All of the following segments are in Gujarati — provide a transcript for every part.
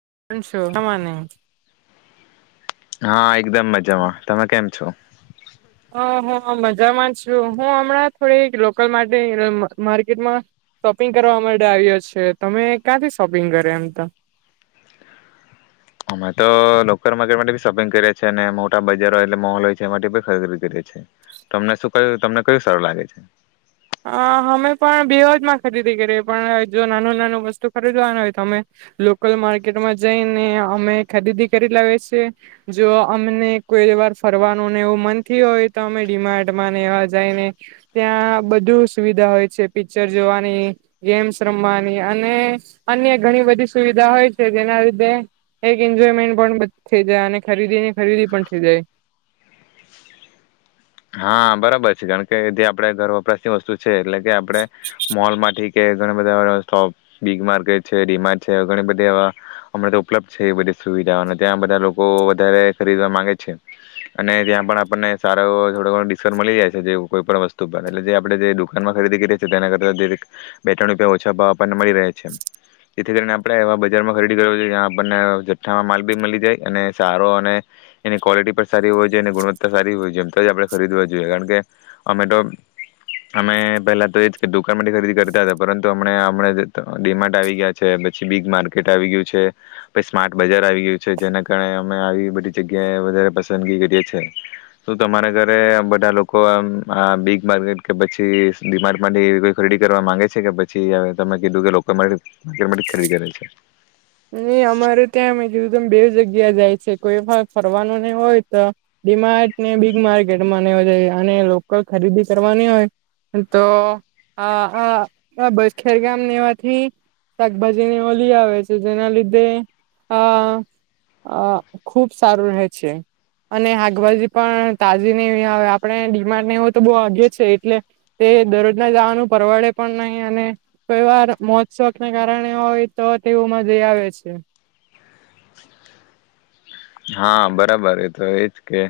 [unintelligible] હા. એકદમ મજામાં તમે કેમ છો. હ હ મજામાં છું હું હમણાં થોડીક લોકલ માટે માર્કેટમાં શોપિંગ કરવા માટે આવ્યો છે. તમે ક્યાંથી શોપિંગ કરે એમ તો. અમે તો લોકલ માર્કેટ માટે શોપિંગ કરીએ છીએ અને મોટા બજારો એટલે મોલ હોય છે એ માટે બી ખરીદી કરીએ છી તમને શું કેય તમને કયું સારું લાગે છે. હ અમે પણ બેવજમાં ખરીદી કરીએ પણ જો નાનું નાનું વસ્તુ ખરીદવાનું હોય તો અમે લોકલ માર્કેટમાં જઈને અમે ખરીદી કરી લાવએ છીએ. જો અમને કોઈ વાર ફરવાનુંને એવું મનથી હોય તો અમે ડીમાર્ડમાં ને એવા જાયને ત્યાં બધુ બધુ સુવિધા હોય છે પિક્ચર જોવાની ગેમ્સ રમવાની અને અન્ય ઘણી બધી સુવિધા હોય છે જેના લીધે એક એન્જોયમેન્ટ પણ થ થઈ જાય અને ખરીદીની ખરીદી પણ થઈ જાય. હા બરાબર છે કારણ કે જે આપડા ઘર વપરાશની વસ્તુ છે એટલે કે આપણે મોલમાંથી કે ઘણા બધા સોપ બીગ માર્કેટ છે. ડિમાટ્ છે ઘણી બધી એવા અ તો ઉપલબ્ધ છે એ બધી સુવિધાઓને ત્યાં બધા લોકો વધારે ખરીદવા માંગે છે અને ત્યાં પણ આપણને સારો એવો થોડો ઘણો ડિસ્કાઉન્ટ મળી જાય છે. જે કોઈ પણ વસ્તુ પર એટલે જે આપણે જે દુકાનમાં ખરીદી કરીએ છીએ તેના કરતા દરે બે ત્રણ રૂપિયા ઓછા ભાવ આપણને મળી રહે છે. જેથી કરીને આપણે એવા બજારમાં ખરીદી કરવુ જોઈએ જ્યાં આપણને જઠ્ઠામાં માલ બી મળી જાય અને સારો અને એની ક્વોલિટી પણ સારી હોવી જોઈએ અને ગુણવત્તા સારી હોવી જોઈએ તો જ આપણે ખરીદવા જોઈએ કારણ કે અમે તો અમે પહેલા તો એ જ કે દુકાનમાંથી ખરીદી કરતા હતા પરંતુ અમ હમણા હમણા ડીમાર્ટ આવી ગયા છે. પછી બિગ માર્કેટ આવી ગયું છે. પછી સ્માર્ટ બજાર આવી ગયું છે. જેના કારણે અમે આવી બધી જગ્યાએ વધારે પસંદગી કરીએ છીએ તો તમારા ઘર ને બધા લોકોમ આ બીગ માર્કેટ કે પછી ડિમાર્ટ એવી કોઈ ખરીદી કરવા માંગે છે કે પછી તમે કીધું કે લોકો માર્કેટ થી ખરીદી કરે છે. નિ અમારે ત્યાં અમે જોયું ત બે જગ્યા જાય છે કોઈ ફરવાનું નહી હોય તો ડીમાર્ટને બિગ માર્કેટમાં ન જાય અને લોકલ ખરીદી કરવાની હોય તો આ આ બસ ખેરગામ નેવાથી શાકભાજીને ઓલી આવે છે. જેના લીધે અ અ ખુબ સારું રહે છે. અને હાકભાજી પણ તાજી ને એવી આવે આપણે ડિમાન્ડને એવુ હોય તો બહ આગે છે એટલે તે દરરોજના જવાનું પરવડે પણ નહીં અને કોઈ વાર મોજ સોકને કારણે હોય તો તેઓમાં જે આવે છે. હા બરાબર એ તો એજ કે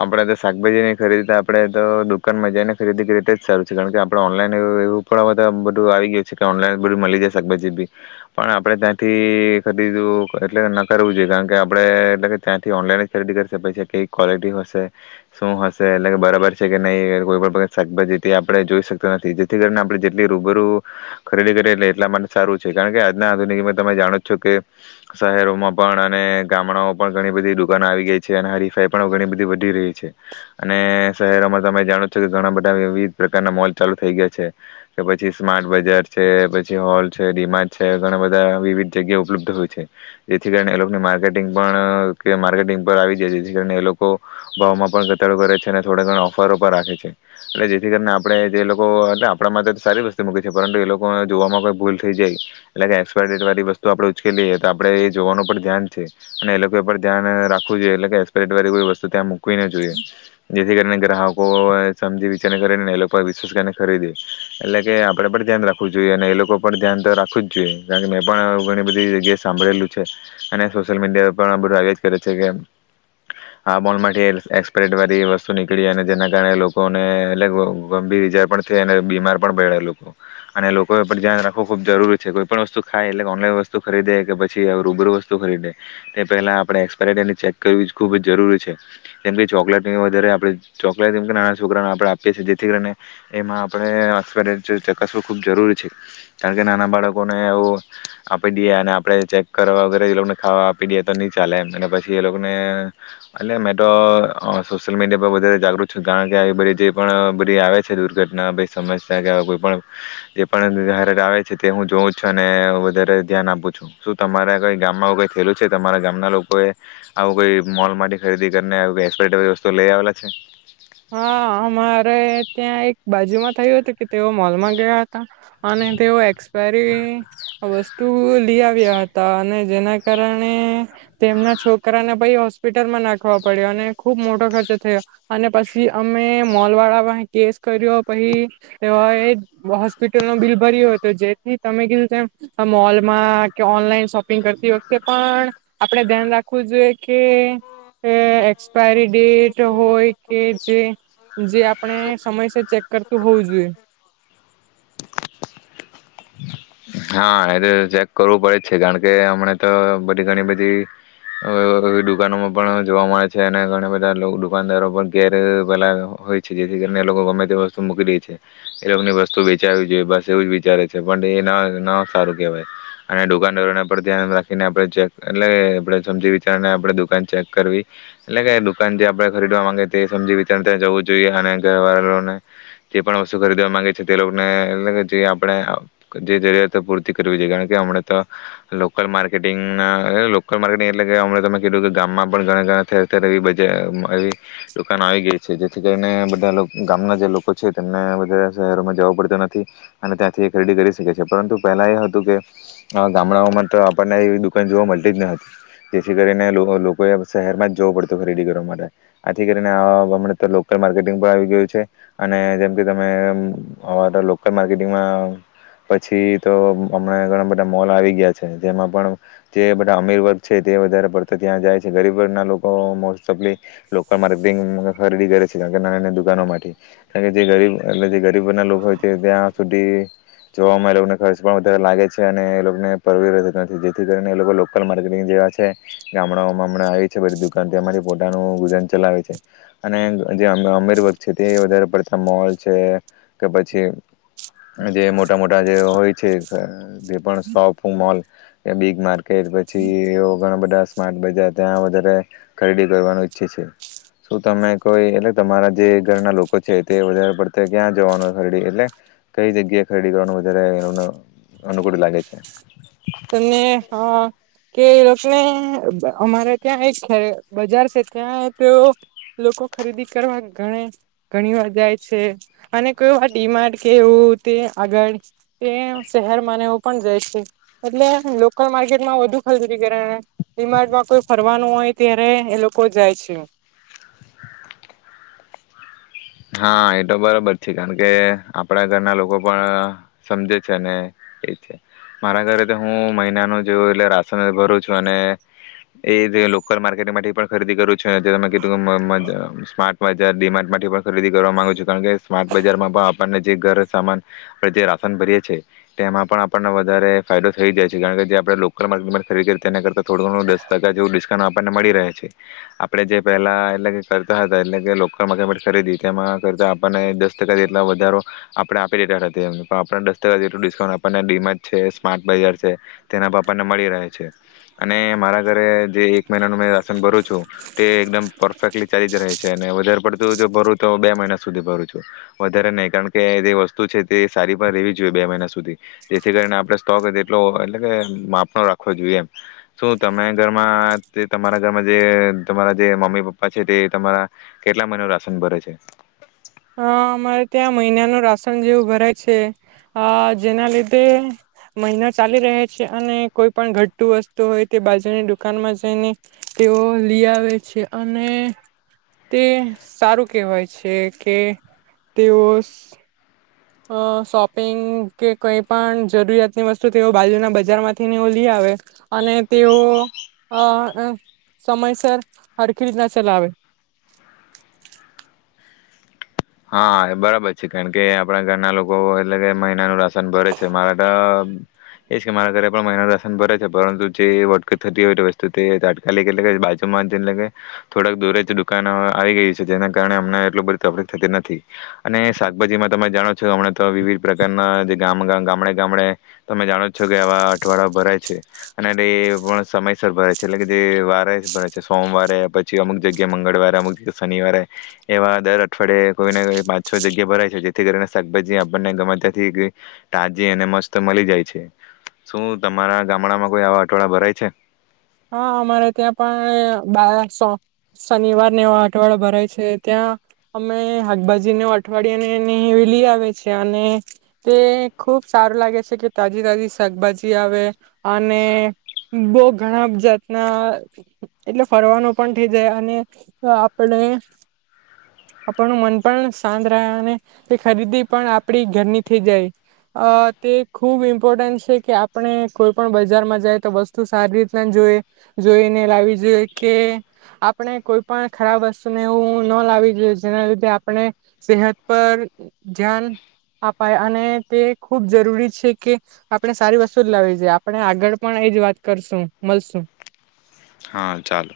આપણેે તો શાકભાજી નહી ખરીદી તો આપડે તો દુકાનમાં જઈને ખરીદી કરીએ તેજ સારું છે. કારણ કે આપડે ઓનલાઈ નેવુ એવું પણ બધું આવી ગયું છે કે ઓનલાઈન બધું મળી જાય શાકભાજી બી પણ આપડે ત્યાંથી ખરીદું એટલે ન કરવું જોઈએ કારણકે આપણે એટલે કે ત્યાંથી ઓનલાઈન ખરીદી કરીશે પછી કઈ ક્વોલિટી હશે શું હશે એટલે કે બરાબર છે કે નહીં કોઈ પણ શાકભાજીથી આપણે જોઈ શકતા નથી. જેથી કરીને આપણે જેટલી રૂબરૂ ખરીદી કરીએ એટલે એટલા માટે સારું છે કારણ કે આજના આધુનિકમાં તમે જાણો જ છો કે શહેરોમાં પણ અને ગામડા પણ ઘણી બધી દુકાનો આવી ગઈ છે અને હરીફાઈ પણ ઘણી બધી વધી રહી છે અને શહેરોમાં તમે જાણો છો કે ઘણા બધા વિવિધ પ્રકારના મોલ ચાલુ થઈ ગયા છે કે પછી સ્માર્ટ બજાર છે પછી હોલ છે ડિમાર્ટ છે ઘણા બધા વિવિધ જગ્યા ઉપલબ્ધ હોય છે જેથી કરીને એ લોકો માર્કેટ કે માર્કેટિંગ પર આવી જાય જેથી કરી એ લોકો ભાવમાં પણ ઘટાડો કરે છે અને થોડા ઘણો ઓફરો પર રાખે છે એટલે જેથી કરીને આપણેે જે લોકો એલે આપણા માટે સારી વસ્તુ મૂકે છે પરંતુ એ લોકો જોવામાં કોઈ ભૂલ થઈ જાય એટલે કે એક્સપાયરી ડેટ વાળી વસ્તુ આપણે ઉચકે લીઈએ તો આપણે એ જોવાનું પણ ધ્યાન અને એ લોકો ઉપર ધ્યાન રાખવું જોઈએ. એટલે કે એકસપાઈરી ડેટ વારી કોઈ વસ્તુ ત્યાં મુ હોવી ના જોઈએ જેથી કરીને ગ્રાહક લોકો સમજી વિચારને કરે એ લોકો વિશ્વાસ કરીને ખરીદે. એટલે કે આપડે પણ ધ્યાન રાખવું જોઈએ અને એ લોકો પર ધ્યાન તો રાખવું જ જોઈએ કારણ કે મેં પણ ઘણી બધી જગ્યાએ સાંભળેલું છે અને સોશિયલ મીડિયા પણ આ બધા એ જ કરે છે કે આ બોલમાંથી એક્સપરેડ વાળી વસ્તુ નીકળી અને જેના કારણે લોકોને એટ ગંભીર ઈજા પણ થઈ અને બીમાર પણ પડેલો લોકો અને લોકો પર ધ્યાન રાખવું ખૂબ જરૂરી છે કોઈ પણ વસ્તુ ખાય એટલે ઓનલાઈન વસ્તુ ખરીદે કે પછી રૂબરૂ વસ્તુ ખરીદે તે પહેલા આપડે એક્સપાયરી ડેટની ચેક કરવી ખુબ જ જરૂરી છે કેમકે ચોકલેટની વધારે આપણે ચોકલેટ મકે નાના છોકરાને આપડે આપીએ છીએ જેથી કરીને એમાં આ એક્સપાયરી ડેટ ચકાસવું ખુબ જરૂરી છે. કારણ કે નાના બાળકોને આવું આપી દઈએ અને આપડે ચેક કરવા વગર ખાવા આપી દઈએ તો નહી ચાલે એમ અને પછી એ લોકોને અને મેં તો સોશિયલ મીડિયા પર વધારે જાગૃત છું. કારણ કે આવી બધી જે પણ બધી આવે છે દુર્ઘટના સમસ્યા કે કોઈ પણ જે પણહે આવે છે તે હું જોઉં જ છું અને વધારે ધ્યાન આપું છું શું તમારા કઈ ગામમાં કઈ થેલું છે તમારા ગામના લોકો એ આવું કોઈ મોલ ખરીદી કરીને એક એકસપાઇરી ડેટ વારી વસ્તુ લઈ આવેલા છે હા અમારે ત્યાં એક બાજુમાં થયું હતું કે તેઓ મોલમાં ગયા હતા અને તેઓ એક્સપાયરી વસ્તુ લઈ આવ્યા હતા અને જેના કારણે તેમના છોકરાને પછી હોસ્પિટલમાં નાખવા પડ્યો અને ખુબ મોટો ખર્ચો થયો અને પછી અમે મોલવાળા પાસે કેસ કર્યો પછી એમણે જ હોસ્પિટલનું બિલ ભરયુ હતું જેથી તમે કીધું તેમ મોલમાં કે ઓનલાઈન શોપિંગ કરતી વખતે એ પણ આપણે ધ્યાન રાખવું જોઈએ કે એક્સપાયરી ડેટ હોય કે જે જે આપણે સમયસર ચેક કરતું હોવુ જોઈએ. હા, એ તો ચેક કરવું પડે જ છે. કારણ કે હમણા તો બધી ઘણી બધી દુકાનોમાં પણ જોવા મળે અને ઘણા બધા લોકો દુકાનદારો પણ ઘેર પેલા હોય છે જેથી કરીને એ લોકો ગમે તે વસ્તુ મૂકી દે છે એ લોકોની વસ્તુ વેચાવવી જોઈએ બસ એવું જ વિચારે છે પણ એ ના ના સારું કહેવાય અને દુકાનદારોને પર ધ્યાન રાખીને આપણે ચેક એટલે આપણે સમજી વિચારીને આપણે દુકાન ચેક કરવી. એટલે કે દુકાન જે આપણે ખરીદવા માંગે તે સમજી વિચાર ત્યાં જવું જોઈએ અને ઘર વાળને જે પણ વસ્તુ ખરીદવા માંગે છે તે લોકોને એટલે જે આપણે જે જરૂરિયાત પૂરતી કરવી જોઈએ કારણ કે હમણા તો લોકલ માર્કેટિંગ ના લોકલ માર્કેટિંગ એટલે કે મેં કીધું કે ગામમાં પણ ઘણા ઠેર ઠેર એવી બજાર એવી દુકાનો આવી ગઈ છે જેથી કરીને બધા ગામના જે લોકો છે તેમને બધા શહેરોમાં જવુ પડતુ નથી અને ત્યાંથી ખરીદી કરી શકે છે, પરંતુ પહેલા એ હતું કે ગામડાઓમાં તો આપણને એવી દુકાન જોવા મળતી જ ન હતી જેથી કરીને લોકોએ શહેરમાંજ જવું પડતું ખરીદી કરવા માટે, આથી કરીને હમણે તો લોકલ માર્કેટિંગ પણ આવી ગયું છે અને જેમ કે તમે લોકલ માર્કેટિંગમાં પછી તો હમણાં ઘણા બધા મોલ આવી ગયા છે જેમાં પણ જે બધા અમીર વર્ગ છે. તે વધારે પડતો ત્યાં જાય છે ગરીબ ધરના લોકો almost okay local marketing ખરીદી કરે છે નાની નાની દુકાનોમાંથી જે ગરીબ એટલે જે ગરીબ વર્ગના લોકો હોય છે ત્યાં સુધી જોવામાં એ લોકોને ખર્ચ પણ વધારે લાગે છે અને એ લોકોને પરવીતો નથી જેથી કરીને એ લોકો લોકલ માર્કેટિંગ જેવા છે ગામડાઓમાં આવી છે. તેમાંથી પોતાનું ગુજરાન ચલાવે છે અને જે અમીર વર્ગ છે તે વધારે પડતા મોલ છે કે પછી જે મોટા મોટા જે હોય છે જે પણ શોપ મોલ બીગ માર્કેટ પછી ઘણા બધા સ્માર્ટ બજાર ત્યાં વધારે ખરીદી કરવાનું ઈચ્છે છે, શું તમે કોઈ એટલે તમારા જે ઘરના લોકો છે તે વધારે પડતા ક્યાં જવાનું ખરીદી એટલે કઈ જગ્યાએ ખરીદી કરવાનું વધારે અનુકૂળ લાગે છે. તમને અ કે એ લોકોને અમારે ત્યાં એક છે બજાર છે ત્યાં તે લોકો ખરીદી કરવા ગ ઘણી વાર જાય છે અને કોડીમાર્ટ કે એવું તે આગળ એ શહેરમાંનેવું પણ જાય છે એટલે લોકલ માર્કેટમાં વધુ ખરીરી કરિમાર્ડમાં કોઈ ફરવાનું હોય ત્યારે એ લોકો જાય છે. હા એ તો બરોબર છે, કારણ કે આપડા ઘરના લોકો પણ સમજે છે, ને એ છે, મારા ઘરે તો હું મહિનાનું જેવું એટલે રાશન ભરું છું અને એ જે લોકલ માર્કેટમાંથી પણ ખરીદી કરું છું છ સ્મા્ટ જાર માટ માટી ખરીદી કરવા માગુ છું કારણ કે સ્માર્ટ બજારમાં પણ આપણને જે ઘર સામાન જે રાશન ભરીએ છીએ તેમાં પણ આપણને વધારે ફાયદો થઈ જાય છે, કારણ કે જે આપણે લોકલ માર્કેટમાં ખરીદી કરી તેના કરતાં થોડું ઘણું દસ ટકા જેવું ડિસ્કાઉન્ટ આપણને મળી રહ્યા છે, આપણે જે પહેલા એટલે કે કરતા હતા એટલે કે લોકલ માર્કેટ માટે ખરીદી તેમાં કરતા આપણને દસ ટકા જેટલો વધારો આપણે આપી દેધા હતા એમ પણ આપણને દસ ટકા જેટલું ડિસ્કાઉન્ટ આપણને ડીમાચ છે, સ્માર્ટ બજાર છે તેના પાપાને મળી રહે છે, અને મારા ઘરે જે એક મહિનાનું મેં રાશન ભરું છું તે એકદમ પરફેક્ટલી ચાલી જ રહે છે, અને વધારે પડતું જો ભર તો બે મહિના સુધી ભરું છું વધારે નહીં કારણ કે જે વસ્તુ છે, તે સારી પણ રહેવી જોઈએ બે મહિના સુધી જેથી કરીને આપણે સ્ટોક તેટલો એટલે કે માપનો રાખવો જોઈએ એમ શું તમે ઘરમાં તમારા ઘરમાં જે તમારા જે મમ્મી પપ્પા છે, તે તમારા કેટલા મહિનો રાશન ભરે છે. અ અમારે ત્યાં મહિનાનું રાશન જેવું ભરાય છે, જેના લીધે મહિના ચાલી રહે છે, અને કોઈ પણ ઘટું વસ્તુ હોય તે બાજુની દુકાનમાં જઈને તેઓ લઈ આવે છે, અને તે સારું કહેવાય છે. એ તેઓસ અ શોપિંગ કે કઈ પણ જરૂરિયાતની વસ્તુ તેઓ બાજુના બજાર માંથી લઈ આવે અને તેઓ સમયસર હળખી રીતના ચલાવે હા બરાબર છે, કારણ કે આપણા ઘરના લોકો એટલે કે મહિનાનું રાશન ભરે છે, મારા તો એજ કે મારા ઘરે પણ મહિનાનું રાશન ભરે છે, પરંતુ જે વટકટ થતી હોય વસ્તુ તે તાટકાલિક એટલે કે બાજુમાં એટલે કે થોડાક દૂરે જ દુકાાન આવી ગય છે, જેના કારણે હમને એટલું બધી તકલીફ થતી નથી અને શાકભાજીમાં તમે જાણો છો હમણાં તો વિવિધ પ્રકારના જે ગામ ગામડે ગામડે તમે જાણો છો કે આવા અઠવાડ ભરાય છે, અને એટ એ પણ સમયસર ભરાય છે, એટલે કે જે વારે ભરાય છે, સોમવારે પછી અમુક જગ્યાએ મંગળવારે અમુક જગ્યા શનિવારે એવા દર અઠવાડે કોઈ ને પાંચ છ જગ્યા ભરાય છે, જેથી કરીને શાકભાજી આપણને ગમેત્યાંથી તાજી અને મસ્ત મળી જાય છે, શું તમારા ગામડામાં કોઈ આવા અઠવાડિયા ભરાય છે. હા અમારે ત્યાં પણ બો શનિવારને એવો અઠવાડ ભરાય છે, ત્યાં અમે શાકભાજી ન અઠવાડયિયાનેેલી આવે છે, અને તે ખુબ સારું લાગે છે, કે તાજી તાજી શાકભાજી આવે અને બહુ ઘણા જાતના એટલે ફરવાનું પણ થઈ જાય અને આપણે આપનું મન પણ શાંત રહે અને તે ખરીદી પણ આપણી ઘરની થઈ જાય અ તે ખૂબ મહત્વપૂર્ણ છે, કે આપણે કોઈ પણ બજારમાં જાય તો વસ્તુ સારી રીતના જોઈએ જોઈને લાવી જોઈએ કે આપણે કોઈ પણ ખરાબ વસ્તુને એવું ન લાવવી જોઈએ જેના લીધે આપણે સેહત પર ધ્યાન અાય અને તે ખુબ જરૂરી છે, કે આપણે સારી વસ્તુ જ લાવી જોઈએ આપણે આગળ પણ એ જ વાત કરશું મળશું હા ચાલો